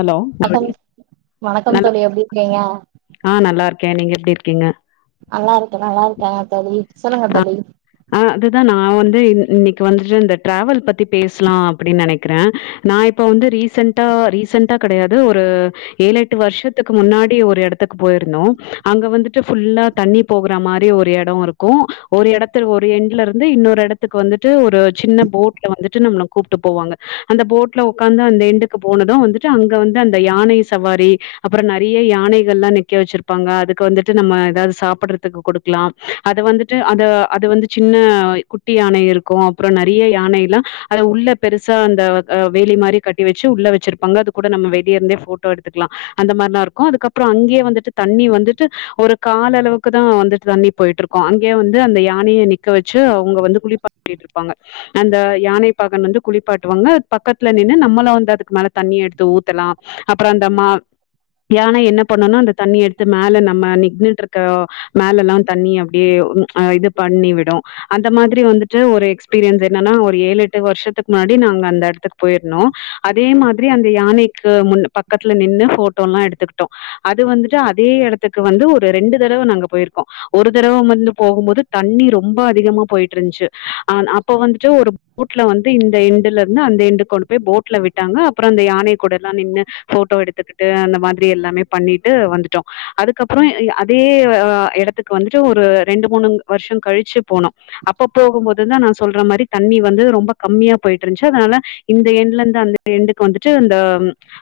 Hello க்கம் தோழி. வணக்கம் நல்லா தோழி எப்டிர்க்கிங்க ஆ நல்லாருக்க நீங்க எப்டி இருக்கீங்க நல்லாருக்க நல்லாருக்க தோழி சொல்லுங்க தோழி அ அதுதா நா வந்து இ இன்னிக்கு வந்துட்டு இந்த ட்ராவல் பத்தி பேஸ்லா அப்டின் நெனைக்குற நா இப்ப வந்து ரீசன்ட்டா ரீசன்ட்டா கெடயாது ஒரு ஏழெட்டு வருஷத்துக்கு முன்னாடி ஒரு எடத்துக்கு போயிருந்தோ அங்க வந்துட்டு ஃபுல்லா தண்ணி போகற மாரி ஒரு எட இருக்கும் ஒரு எடத் த்தர் ஒரு எண்ட்லருந்து இன்னொரு எடத்துக்கு வந்துட்டு ஒரு சின்ன போட்ல வந்துட்டு நம்ள கூப்ட்டு போவாங்க அந்த போட்ல உக்காந்து அந்த எண்டுக்கு போனது வந்துட்டு அங்க வந்து அந்த யானை சவாரி அப்ற நெறய யானைகள்லா நிக்க வெச்சிருப்பாங்க அதுக்கு வந்துட்டு நம்ம எதாது சாப்பட்றதுக்கு கொடுத் க்லா அத வந்துட்டு அத அது வந்து சின்ன குட்டி யானை இருக்கும் அப்பற நெறைய யானைல்லா அத உள்ள பெருசா அந்த வேலி அ மாரி கட்டி வச்சு உள்ள வச்சிருப்பாங்க அது கூட நம்ம வெளிய இருந்தே போட்டோ எடுத்துக்கலா அந்த மாரிலா இருக்கும் அதுக்கப்றோ அங்யே வந்துட்டு தண்ணி வந்துட்டு ஒரு கால் அளவுக்கு தா வந்துட்டு தண்ணி போய்ட்டுருக்கோ அங்யே வந்து அந்த யானைய நிக்க வெச்சு அவுங்க வந்து குளிப் பாட்டி ட் ருப்பாங்க அந்த யானை பாகன் வந்து குளிப்பாட்டுவாங்க அது பக்கத்துல நின்னு நம்மளு வந்து அதுக்கு மேல தண்ணி எடுத்து ஊத்தலா அப்றொ அந்த மா மத்யானா என்ன பண்னுனா அந்த தண்ணியெடுத்து மேல நம்ம நின்னுட்ருக்க மேலல்லா தண்ணி அப்டியே இது பண்ணி விடு அந்த மாதிரி வந்துட்டு ஒரு எக்ஸ்பீரியன்ஸ் என்னன்னா ஒரு ஏழெட்டு வருஷத்துக்கு முன்னாடி நாங்க அந்த எடத்துக்கு போய்ருந்தோ அதே மாதிரி அந்த யானைக்கு முன் பக்கத்துல நின்னு போட்டோல்லா எடுத்துக்கிட்டோ அது வந்துட்டு அதே எடத்துக்கு வந்து ஒரு ரெண்டு தடவ நாங்க போய்ருக்கோ ஒரு தரவ வந்து போகுபோது தண்ணி ரொம்ப அதிகமா போய்ட்ருந்ச்சு அன் அப்ப வந்ட்டு ஒரு போட்ல வந்து இந்த எண்டுலருந்து அந்த எண்டு கொண்டு போய் போட்ல விட்டாங்க அப்றோ அந்த யான கூடல்லா நின்னு போட்டோ எடுத்துக்கிட்டு அந்த மாதிரி எல்லாமே பண்ணிட்டு வந்துட்டோ அதுக்கப்றோ அதே எடத்துக்கு வந்துட்டு ஒரு ரெண்டு மூணு வருஷோ கழிச்சு போனோ அப்பப்போகு போது தா நா சொல்ற மாரி தண்ணி வந்து ரொம்ப கம்மியா போய்ட்ருந்துச்சு அதனால இந்த எண்ட்லருந்து அந்த எண்டுக்கு வந்துட்டு அந்த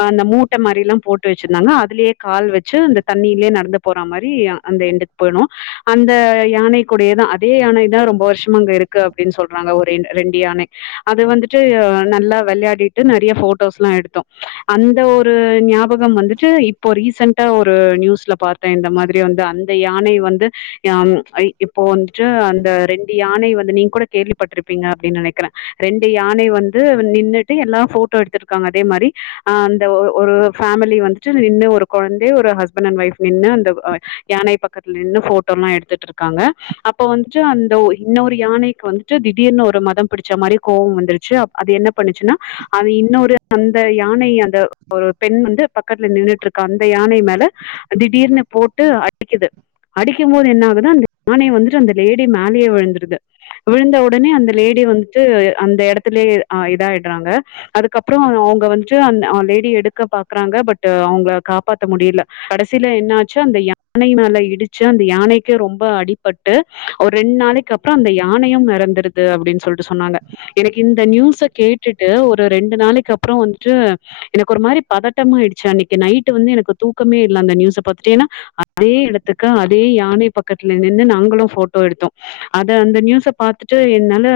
ஆ அந்த மூட்ட மாரில்லா போட்டு வச்ருந்தாங்க அதுலேயே கால் வச்சு அந்த தண்ணிலயே நடந்து போற மாரி அந்த எண்டு போய்ணு அந்த யானை கூடியதா அதே யான தா ரொம்ப வருஷமா அங்கருக்கு அப்டின்னு சொல்றாங்க ஒரு ரெண்டு யான அது வந்துட்டு நல்லா விளையாடிட்டு நெறைய போட்டோஸ்ல்லா எடுத்தோ அந்த ஒரு நியாப யூகம் வந்துட்டு இப்போ ரீசெண்டா ஒரு நியூஸ்ல பாத்தேன் இந்த மாதிரி வந்து அந்த யான வந்து யாம் ஐ இப்போ வந்துட்டு அந்த ரெண்டு யான வந்து நீங்க கூட கேள்விப்பட்ருப்பீங்க அப்டினு நெனைக்றே ரெண்டு யானை வந்து நின்னுட்டு எல்லா போட்டோ எடுத்ருக்காங்க அதே மாரி அ அந்த ஒ ஒரு ஃபேமிலி வந்து நின்னு ஒரு கொழந்தை ஒரு ஹஸ்பண்ட் அண்ட் ஒய்ஃப் நின்னு அந்த யானை பக்கத்துல நின்னு போட்டோல்லா எடுத்துட்டு இரு காங்க அப்போ வந்துட்டு அந்த இன்னொரு யானைக்கு வந்துட்டு திடீர்னு ஒரு மதம் பிடிச்ச மாரி கோவோ வந்துருச்சு அது என்ன பண்ணுச்சுன்னா அது இன்னோரு அந்த யானை அந்த ஒரு பெண் வந்து பக்கத்துல நின்னுட்ருக்க அந்த யானை மேல திடீர்னு போட்டு அடிக்குது அடிக்கு போது என்ன ஆகுதுனா அந்த யானை வந்துட்டு அந்த லேடி மேலயே விழுந்ருது விழுந்த ஒடனே அந்த லேடி வந்துட்டு அந்த எடத்துலயே அ இதாய்டுறாங்க அதுக்கப்றோ அவுங்க வந்துட்டு அ லேடி எடுக்க பாக்றாங்க பட் அவங்கள காப்பாத்த முடியில கடைசில என்ன ஆச்சு அந்த யானை மேல இடிச்சு அந்த யானைக்கு ரொம் ரொம்ப அடிபட்டு ஒரு ரெண் நாளைக்கப்றோ அந்த யானையு எறந்துருது அப்டின்னு சொல்லிட்டு சொன்னாங்க எனக்கு இந்த நியூஸ கேட்டுட்டு ஒரு ரெண்டு நாளைக்கப்றோ வந்ட்டு எனக்கொரு மாரி பதட்டமாயிடுச்சு அன்னைக்கு நைட்டு வந்து எனக்கு தூக்கமே இல்ல அந்த நியூஸ பாத்துட்டு ஏனா அதே எடத்துக்கு அதே யானை பாக் பக்கத்ல நின்னு நாங்களு போட்டோ எடுத்தோ அத அந்த நியூஸ பாத்துட்டு என்னால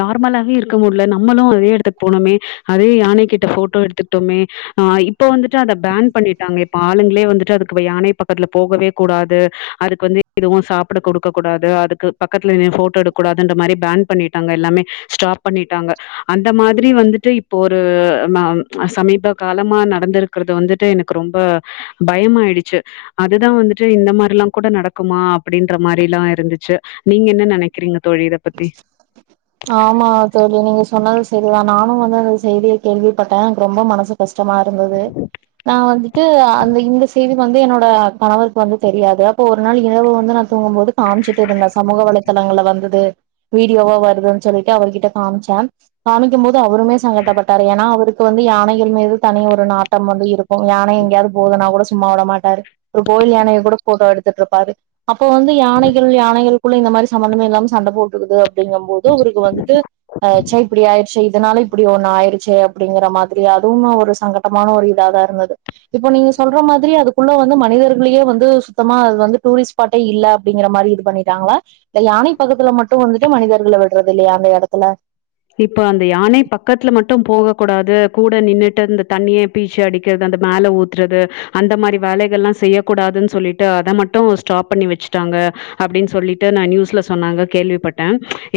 நார்மலாவே இருக்க முட்ல நம்மளு அதே எடத்துக்கு போனோமே அதே யானை கிட்ட போட்டோ எடுத்துக்கிட்டோமே ஆ இப்ப வந்துட்டு அத பேன் பண்ணிட்டாங்க இப்ப ஆளுங்ளே வந்துட்டு அதுக்கு யானை பக்கத்துல போகவே கூடாது அதுக்கு வந்து எதுவு சாப்ட கொடுக்க கூடாது அதுக்கு பக்கத்துல நின் போட்டோ எடுக்கூடாதுன்ற மாரி பேன் பண்ணிட்டாங்க எல்லாமே ஸ்டாப் பண்ணிட்டாங்க அந்த மாதிரி வந்துட்டு இப்போ ஒரு ம சமீப காலமா நடந்திருக்றது வந்துட்டு எனக்கு ரொம்ப பயமாயிடுச்சு அதுதா வந்துட்டு இந்த மார்ல்லா கூட நடக்குமா அப்டின்ற மாரில்லா இருந்துச்சு நீங்க என்ன நெனைக்றீங்க தோழி இத பத்தி ஆமா தோழி நீங்க சொன்னது சரிதா நானு வந்து அந்த செய்திய கேள்வி பட்டே எனக்கு ரொம்ப மனசுக் கஷ்டமாருந்தது நா வந்துட்டு அந்த இந்த சைய்டு வந்து என்னோட கணவருக்கு வந்து தெரியாது அப்ப ஒரு நாள் இரவு வந்து நா தூங்கும்போது காமிச்சுட்டு இருந்தே சமூக வளை தளங்கள்ல வந்தது வீடியோவா வருதுன் சொல்லிட்டு அவர்கிட்ட காமிச்சே காமிக்கு போது அவருமே சங்கட்டப்பட்டாரு ஏன்னா அவருக்கு வந்து யானைகள் மீது தனி ஒரு நாட்டம் வந்து இருக் கு யானை எங்யாது போதுனா கூட சும்மா விட மாட்டாரு ஒரு கோவில் யானைய கூட போட்டோ எடுத்துட்ருப்பாரு அப்போ வந்து யானைகள் யானைகளுக்குள்ள இந்த மாரி சம்மந்தம்மேல்லாம சண்ட போட் இருக்குது அப்படிங்கும்போது அவருக்கு வந்துட்டு ஆச்சே இப்படி ஆயிடுச்சே இதனால இப்படி ஒண்ணு ஆயிடுச்சே அப்டிங்கற மாதிரி அதுவுமு ஒரு சங்க மட்டமான ஒரு இதாதா இருந்தது இப்ப நீங்க சொல்ற மாதிரி அதுக்குள்ள வந்து மனிதர்களயே வந்து சுத்தமா அது வந்து டூரிஸ்ட் பாட்டே இல்ல அப்படிங்கிற மாரி இது பண்ணிட்டாங்களா இந்த யானை பக்கத்துல மட் டு வந்துட்டு மனிதர்கள விடுறது இல்லையா அந்த எடத்துல இப்ப அந்த யானை பக்கத்துல மட்டு போக கூடாது கூட நின்னுட்டு இந்த தண்ணியே பீச்சி அடிக்கிறது அந்த மேல ஊத்துறது அந்த மாரி வேலைகள் எல்லா செய்யக்கூடாதுனு சொல்லிட்டு அத மட்டு ஸ்டாப் பண்ணி வச்சுட்டாங்க அப்டின்னு சொல்லிட்டு நா நியூஸ்ல சொன்னாங்க கேள்விப்பட்ட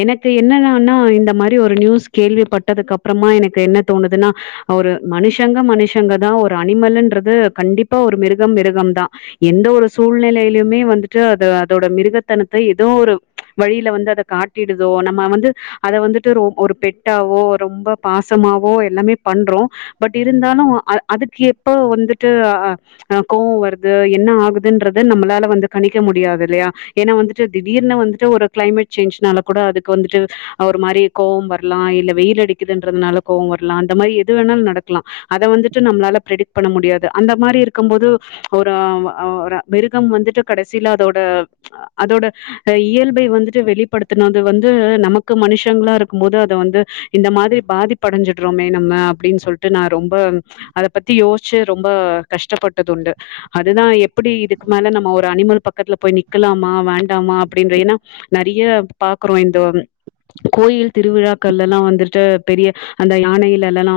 எனக்கு என்னான்னா இந்த மா அப்டி ஒரு நியூஸ் கேள்விப்பட்டதுக்கு அப்புறமா எனக்கு என்ன தோணுதுன்னா ஒரு மனுஷங்க மனுஷங்கதா ஒரு அனிமல்ன்றது கண்டிப்பா ஒரு மிருகம் மிருகம்தா எந்த ஒரு சூழ்நிலையிலயுமே வந்துட்டு அது அதோட மிருகத்தனத்தை ஏதோ ஒரு வழியில வந்து அதை காட் ட்டிடுதோ நம்ம வந்து அத வந்து ட்டு ஒரு பெட்டாவோ ரொம்ப பாசமாவோ எல்லாமே பண்றோ பட் இருந்தாலு அ அதுக்கு எப்ப வந்துட்டு அ அ கோவம் வருது என்ன ஆகுதுன்றது நம்மளால வந்து கணிக்க முடியாது இல்லயா ஏன்னா வந்துட்டு திடீர்னு வந்துட்டு ஒரு கிளைமேட் சேஞ்ச்னால கூட அதுக்கு வந்துட்டு அ ஒரு மாரி கோவம் வரலா இல்ல வெயில் அடிக்குதுன்றதுனால கோவம் வரலா அந்த மாரி எது வேணாலு நடக்கலா அத வந்துட்டு நம்மளால ப்ரெடிக்ட் பண்ண முடியாது அந்த மாரி இருக்கு போது ஒரு அ ஒரு மிருகம் வந்துட்டு கடைசியில அதோட அ அதோட இயல்பை வந்துட்டு வெளிப்படுத்தினது வந்து நமக்கு மனுஷங்களா இருப் ருக்கும்போது அதை வந்து இந்த மாதிரி பாதிப்படைஞ்சிட்றோமே நம்ம அப்டின்னு சொல்ட்டு நா ரொம்ப அத பத்தி யோசிச்சு ரொம்ப கஷ்டப்பட்டது உண்டு அதுதா எப்டி இதுக்கு மேல நம்ம ஒரு அனிமல் பக்கத்துல போய் நிக்கலாமா வேண்டாமா அப்டின்ற ஏன்னா நெறைய பாக்குறோ இந்த கோயில் திருவிழாக்கள்ல எல்லா வந்துட்டு பெரிய அந்த யானையிலல்லா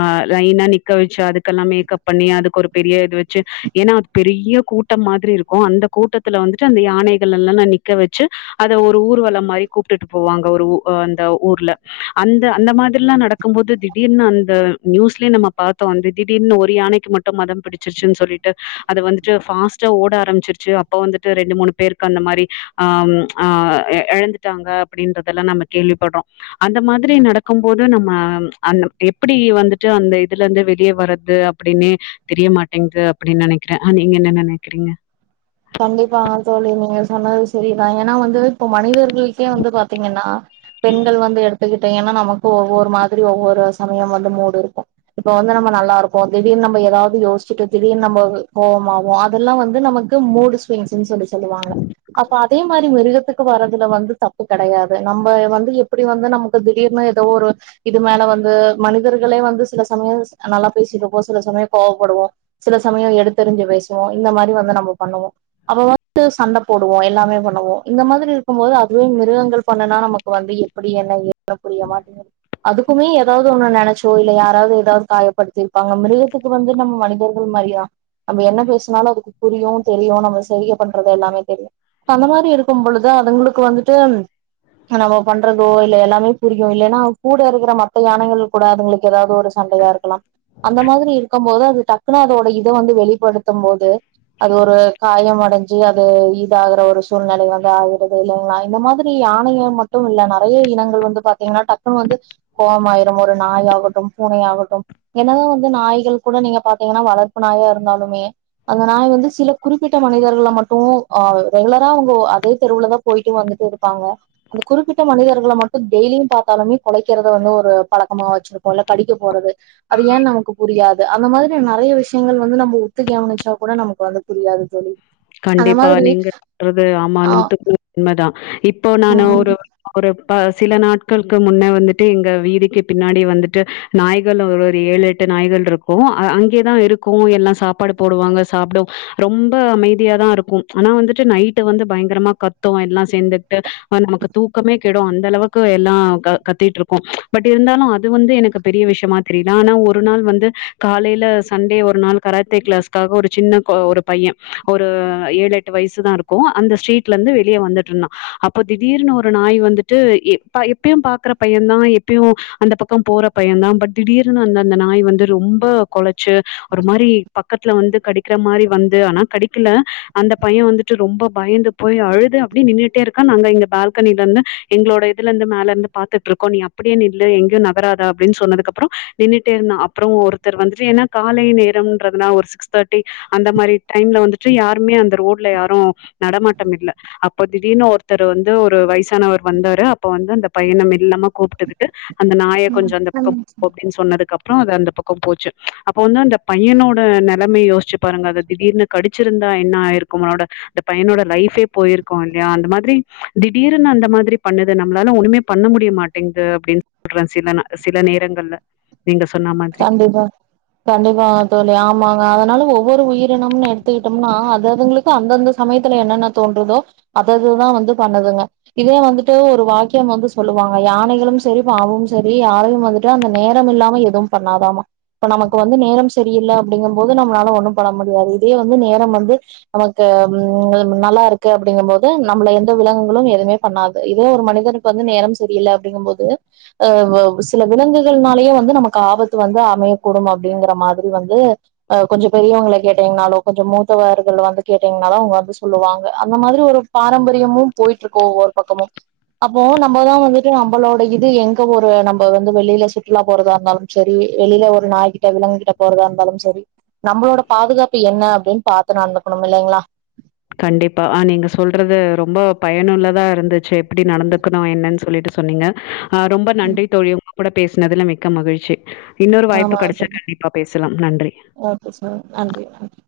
அ லைன்னா நிக்க வச்சு அதுக்கெல்லா மேக்கப் பண்ணி அதுக்கு ஒரு பெரிய இது வச்சு ஏன்னா அது பெரிய கூட்டம் மாதிரி இருக்கு அந்த கூட்டத்துல வந்துட்டு அந்த யானைகளெல்லா நிக்க வச்சு அத ஒரு ஊர்வலம் மாரி கூப்பிட்டுட்டு போவாங்க ஒரு உ அந்த ஊர்ல அந்த அந்த மாதிரில்லா நடக்கும்போது திடீர்னு அந்த நியூஸ்லயே நம்ம பாத்தோ வந்து திடீர்னு ஒரு யானைக்கு மட்டும் மதம் பிடிச்சிருச்சுனு சொல்லிட்டு அது வந்துட்டு ஃபாஸ்டா ஓட ஆரம்பச்சிருச்சு அப்போ வந்துட்டு ரெண்டு மூணு பேருக்கு அந்த மாரி ஆ ஆ எழந்துட்டாங்க அப்டின்றதெல்லா நம்ம கேள்விப்பட்றோ அந்த மாதிரி நடக்கும்போது நம்ம அந்த எப்டி வந்துட்டு அந்த இதுல இருந்து வெளியே வர்றது எப்டின்னே தெரியமாட்டேங்குது அப்டி நெனைக்கிற ஆ நீங்க என்ன நெனைக்கறீங்க கண்டிப்பாங்க தோழி நீங்க சொன்னது சரிதா ஏன்னா வந்து இப்ப மனிதர் ஈசியா வந்து பாத்தீங்கன்னா பெண்கள் வந்து எடுத் டு கிட்ட ஏன்னா நமக்கு ஒவ்வொரு மாதிரி ஒவ்வொரு சமயோ வந்து மூடு இருக்கு இப்ப வந்து நம்ம நல்லா இருக்கோ திடீர்னு நம்ம ஏதாவது யோசிச்சுட்டு திடீர்ன் நம்ம கோவமாவோ அதெல்லா வந்து நமக் வந்து மூடு ஸ்விங்ஸ்ன்னு சொல்லி சொல்லுவாங்க அப்ப அதே மாரி மிருகத்துக்கு வர்றதுல வந்து தப்பு கடையாது நம்ம வந்து எப்டி வந்து நம்ம இப்ப திடீர்னு ஏதோ ஒரு இது மேல வந்து மனிதர்களே வந்து சில சமயம் நல்லா பேசிட்டு இருப்போ சில சமயோ கோவப்படுவோ சில சமயோ எடுத்தெரிஞ்சு பேசுவோ இந்த மாரி வந்து நம்ம பண்ணுவோ அப்ப வந்து சண்ட போடுவோ எல்லாமே பண்ணுவோ இந்த மாதிரி இருக்கும்போது அதுவே மிருகங்கள் பண்ணனா நமக் இப்ப வந்து எப்படி என்ன ஏ சொன்னா புரிய மாட்டேங்குது அதுக்குமே ஏதாவது ஒன்ன நெனைச்சோ இல்ல யாராவது ஏதாவது காயப்படுத்தி பாங்க மிருகத்துக்கு வந்து நம்ம மனிதர்கள் மாரியா நம்ம என்ன பேசனாலு அதுக்கு புரியு தெரியு நம்ம செய்க பண்றது எல்லாமே தெரியு அந்த மாரி இருக்கும்பொழுது அதுங்களுக்கு வந்துட்டு நம்ம பண்றதோ இல்ல எல்லாமே புரியு இல்லேன்னா கூட இருக்கிற மத்த யானைகள் கூட அதுங்களுக்கு ஏதாது ஒரு சண்டையா இருக்கலாம் அந்த மாதிரி இருக்கும் போது அது டக்குன்னு அதோட இத வந்து வெளிப்படுத்தும் போது அது ஒரு காயம் அடைஞ்சு அது இதாகிற வரைக்கும் வந்து ஆகிறது இல்லைங்களா இந்த மாதிரி யானையை ம மட்டும் இல்ல நிறைய இனங்கள் வந்து பாத்தீங்கன்னா டக்குன்னு வந்து கோவம்மாயிரும் ஒரு நாய் ஆகட்டும் பூனயா ஆகட்டும் என்னதான் வந்து நாய்கள் கூட நீங்க பாத்தீங்கன்னா வளர்ப்பு நாயா இருந்தாலுமே அந்த நாய் வந்து சில குறிப்பிட்ட மனிதர்கள மட்டும் ரெகுலரா அவங்க அதே தெருவுலதான் போயிட்டு வந்துட்டு இருப்பாங்க அந்த குறிப்பிட்ட மனிதர்களை மட்டும் டெய்லியும் பாத்தாலுமே கொலைக்கிறத வந்து ஒரு பழக்கமா வச்சிருக்கும் இல்ல கடிக்க போறது அது ஏன்னு நமக்கு புரியாது அந்த மாதிரி நிறைய விஷயங்கள் வந்து நம்ம ஒத்து கவனிச்சா கூட நமக்கு வந்து புரியாது தோழி அந்த கண்டிப்பா மாதிரி நீங்க சொல்றது ஆமா ஆ நூத்துக்கு நூரு உன்மைதான் இப்போ நானு ஒரு ம் ஒரு ப சில நாட்களுக்கு முன்னே வந்துட்டு எங்க வீடுக்கு பின்னாடி வந்துட்டு நாய்கள் ஒரு ஒரு ஏழு எட்டு நாய்கள் இருக்கும் அங்கே தான் இருக்கும் எல்லாம் சாப்பாடு போடுவாங்க சாப்பிடு ரொம்ப அமைதி அப்டியே தான் இருக்கும் ஆனா வந்துட்டு நைட்டு வந்து பயங்கரமா கத்தும் எல்லாம் சேந்துட்டு நமக்கு தூக்கமே கெடும் அந்த அளவுக்கு எல்லாம் க கத்திட்டு இருக்கும் பட் இருந்தாலும் அது வந்து எனக்கு பெரிய விஷயமா தெரில ஆனா ஒரு நாள் வந்து காலைல சண்டே ஒரு நாள் கராத்தே கிளாஸ்காக ஒரு சின்ன கொ ஒரு பைய ஒரு ஏழு எட்டு வயசு தா இருக்கும் அந்த ஸ்ட்ரீட்ல இருந்து வெளிய வந்துட்டு இருந்தா அப்போ திடீர்னு ஒரு நாய் வந்துட்டு எப்பயும் பாக்குற பைய தா எப்பயு அந்த பக்கொ போற பையந்தா பட் திடீர்னு அந்த அந்த நாய் வந்து ரொம்ப கொலச்சு ஒரு மாரி பக்கத்துல வந்து கடிக்கிற மாரி வந்து ஆனா கடி க்கல அந்த பைய வந்துட்டு ரொம்ப பயந்து போய் அழுது அப்டி நின்னுட்டே இருக்கா நாங்க இந்த பால்கனில நின்னு எங்களோட இதுலந்து மேலருந்து பாத்துட்டுருக்கோ நீ அப்டியே நில்லு எங்கையு நகராதா அப்டின்னு சொன்னதுக்கப்றோ நின்னுட்டே இருந்தா அப்பற ஒருத்தர் வந்துட்டு ஏன்னா காலை நேரம்ன்றதுனா ஒரு சிக்ஸ் தேர்ட்டி அந்த மாரி டைம்ல வந்துட்டு யாருமே அந்த ரோட்ல யாரு நடமாட்டம் இல்ல அப்போ திடீர்னு ஒருத்தர் வந்து ஒரு வயசானவர் வந்தாரு அப்ப வந்து அந்த பையன மெல்லமா கூப்ட்டுக்கிட்டு அந்த நாய கொஞ்ச அந்த பக்க ம் அப்டின் சொன்னதுக்கு அப்பறோ அது அந்த பக்கம் போச்சு அப்ப வந்து அந்த பையனோட நெலமைய யோசிச்சு பாருங்க அது திடீர்னு கடி கடிச்சி இருந்தா என்ன ஆயிருக்கும் உங்களோட இந்த பையனோட லைஃபே போயிருக்கு இல்லையா அந்த மாதிரி திடீர்னு அந்த மாதிரி பண்ணுது நம்மளால ஒன்னுமே பண்ண முடிய மாட்டங்குது அப்டின்னு சொல்ற சில சில நேரங்கள்ல நீங்க சொன்னாம கண்டிப்பா கண்டிப்பா தோழி ஆமாங்க அதனால ஒவ்வொரு உயிரினம்னு எடுத்துக்கிட்டோம்னா அது அதுங்களுக்கு ப்ப அந்தந்த சமயத்துல என்னென்ன தோன்றுதோ அத அதுதா வந்து பண்ணுதுங்க இதே வந்துட்டு ஒரு வாக்கியம் வந்து சொல்லுவாங்க யானைகளு சரி பாவு சரி யாரையு வந்துட்டு க்லா அந்த நேரம் இல்லாம எதுவும் பண்ணாதாமா இப்ப நமக்கு வந்து நேரம் சரியில்ல அப்டிங்கம் போது நம்மளால ஒன்னும் பண்ண முடியாது இதே வந்து நேரம் வந்து நமக்கு உம் நல்லா இருக்கு அப்டிங்கும் போது நம்மள எந்த விலங்குகளு எதுவுமே பண்ணாது இதே ஒரு மனிதர் வந்து நேரம் சரியில்ல அப்டிங்கும்போது சில விலங்குகள்னாலயே வந்து நமக்கு ஆபத்து த்து வந்து அமையக்கூடும் அப்டிங்கற மாதிரி வந்து அ கொஞ்ச பெரியவங்கள கேட்டீங்கன்னாலு கொஞ்ச மூத்தவர்கள் வந்து கேட்டீங்கன்னாலோ அவங்க வந்து சொல்லுவாங்க அந்த மாதிரி ஒரு பாரம்பரியமு போயிட்டுருக்கு ஒவ்வோரு பக்கமு அப்போ நம்மதா வந்துட்டு நம்மளோட இது எங்க ஒரு நம்ம வந்து வெளில சுற்றுலா போறதா இருந்தாலும் சரி வெளில ஒரு நாய்கிட்ட விலங்குகிட்ட போறதா இருந்தாலும் சரி நம்மளோட பாதுகாப்பு என்ன அப்டின்னு பாத்து நடந்துக்கணும் இல்லைங்களா கண்டிப்பா நீங்க சொல்றது ரொம்ப பயனுள்ளதா இருந்துச்சு எப்டி நடந்துக்கணு என்னன்னு சொல்லிட்டு சொன்னீங்க ஆ ரொம்ப நன்றி தோழி உங்க கூட பேசினதுல மிக்க மகிழ்ச்சி இன்னொரு ஆமா வாய்ப்பு கிடைச்சா கண்டிப்பா பேசலா நன்றி [unintelligible]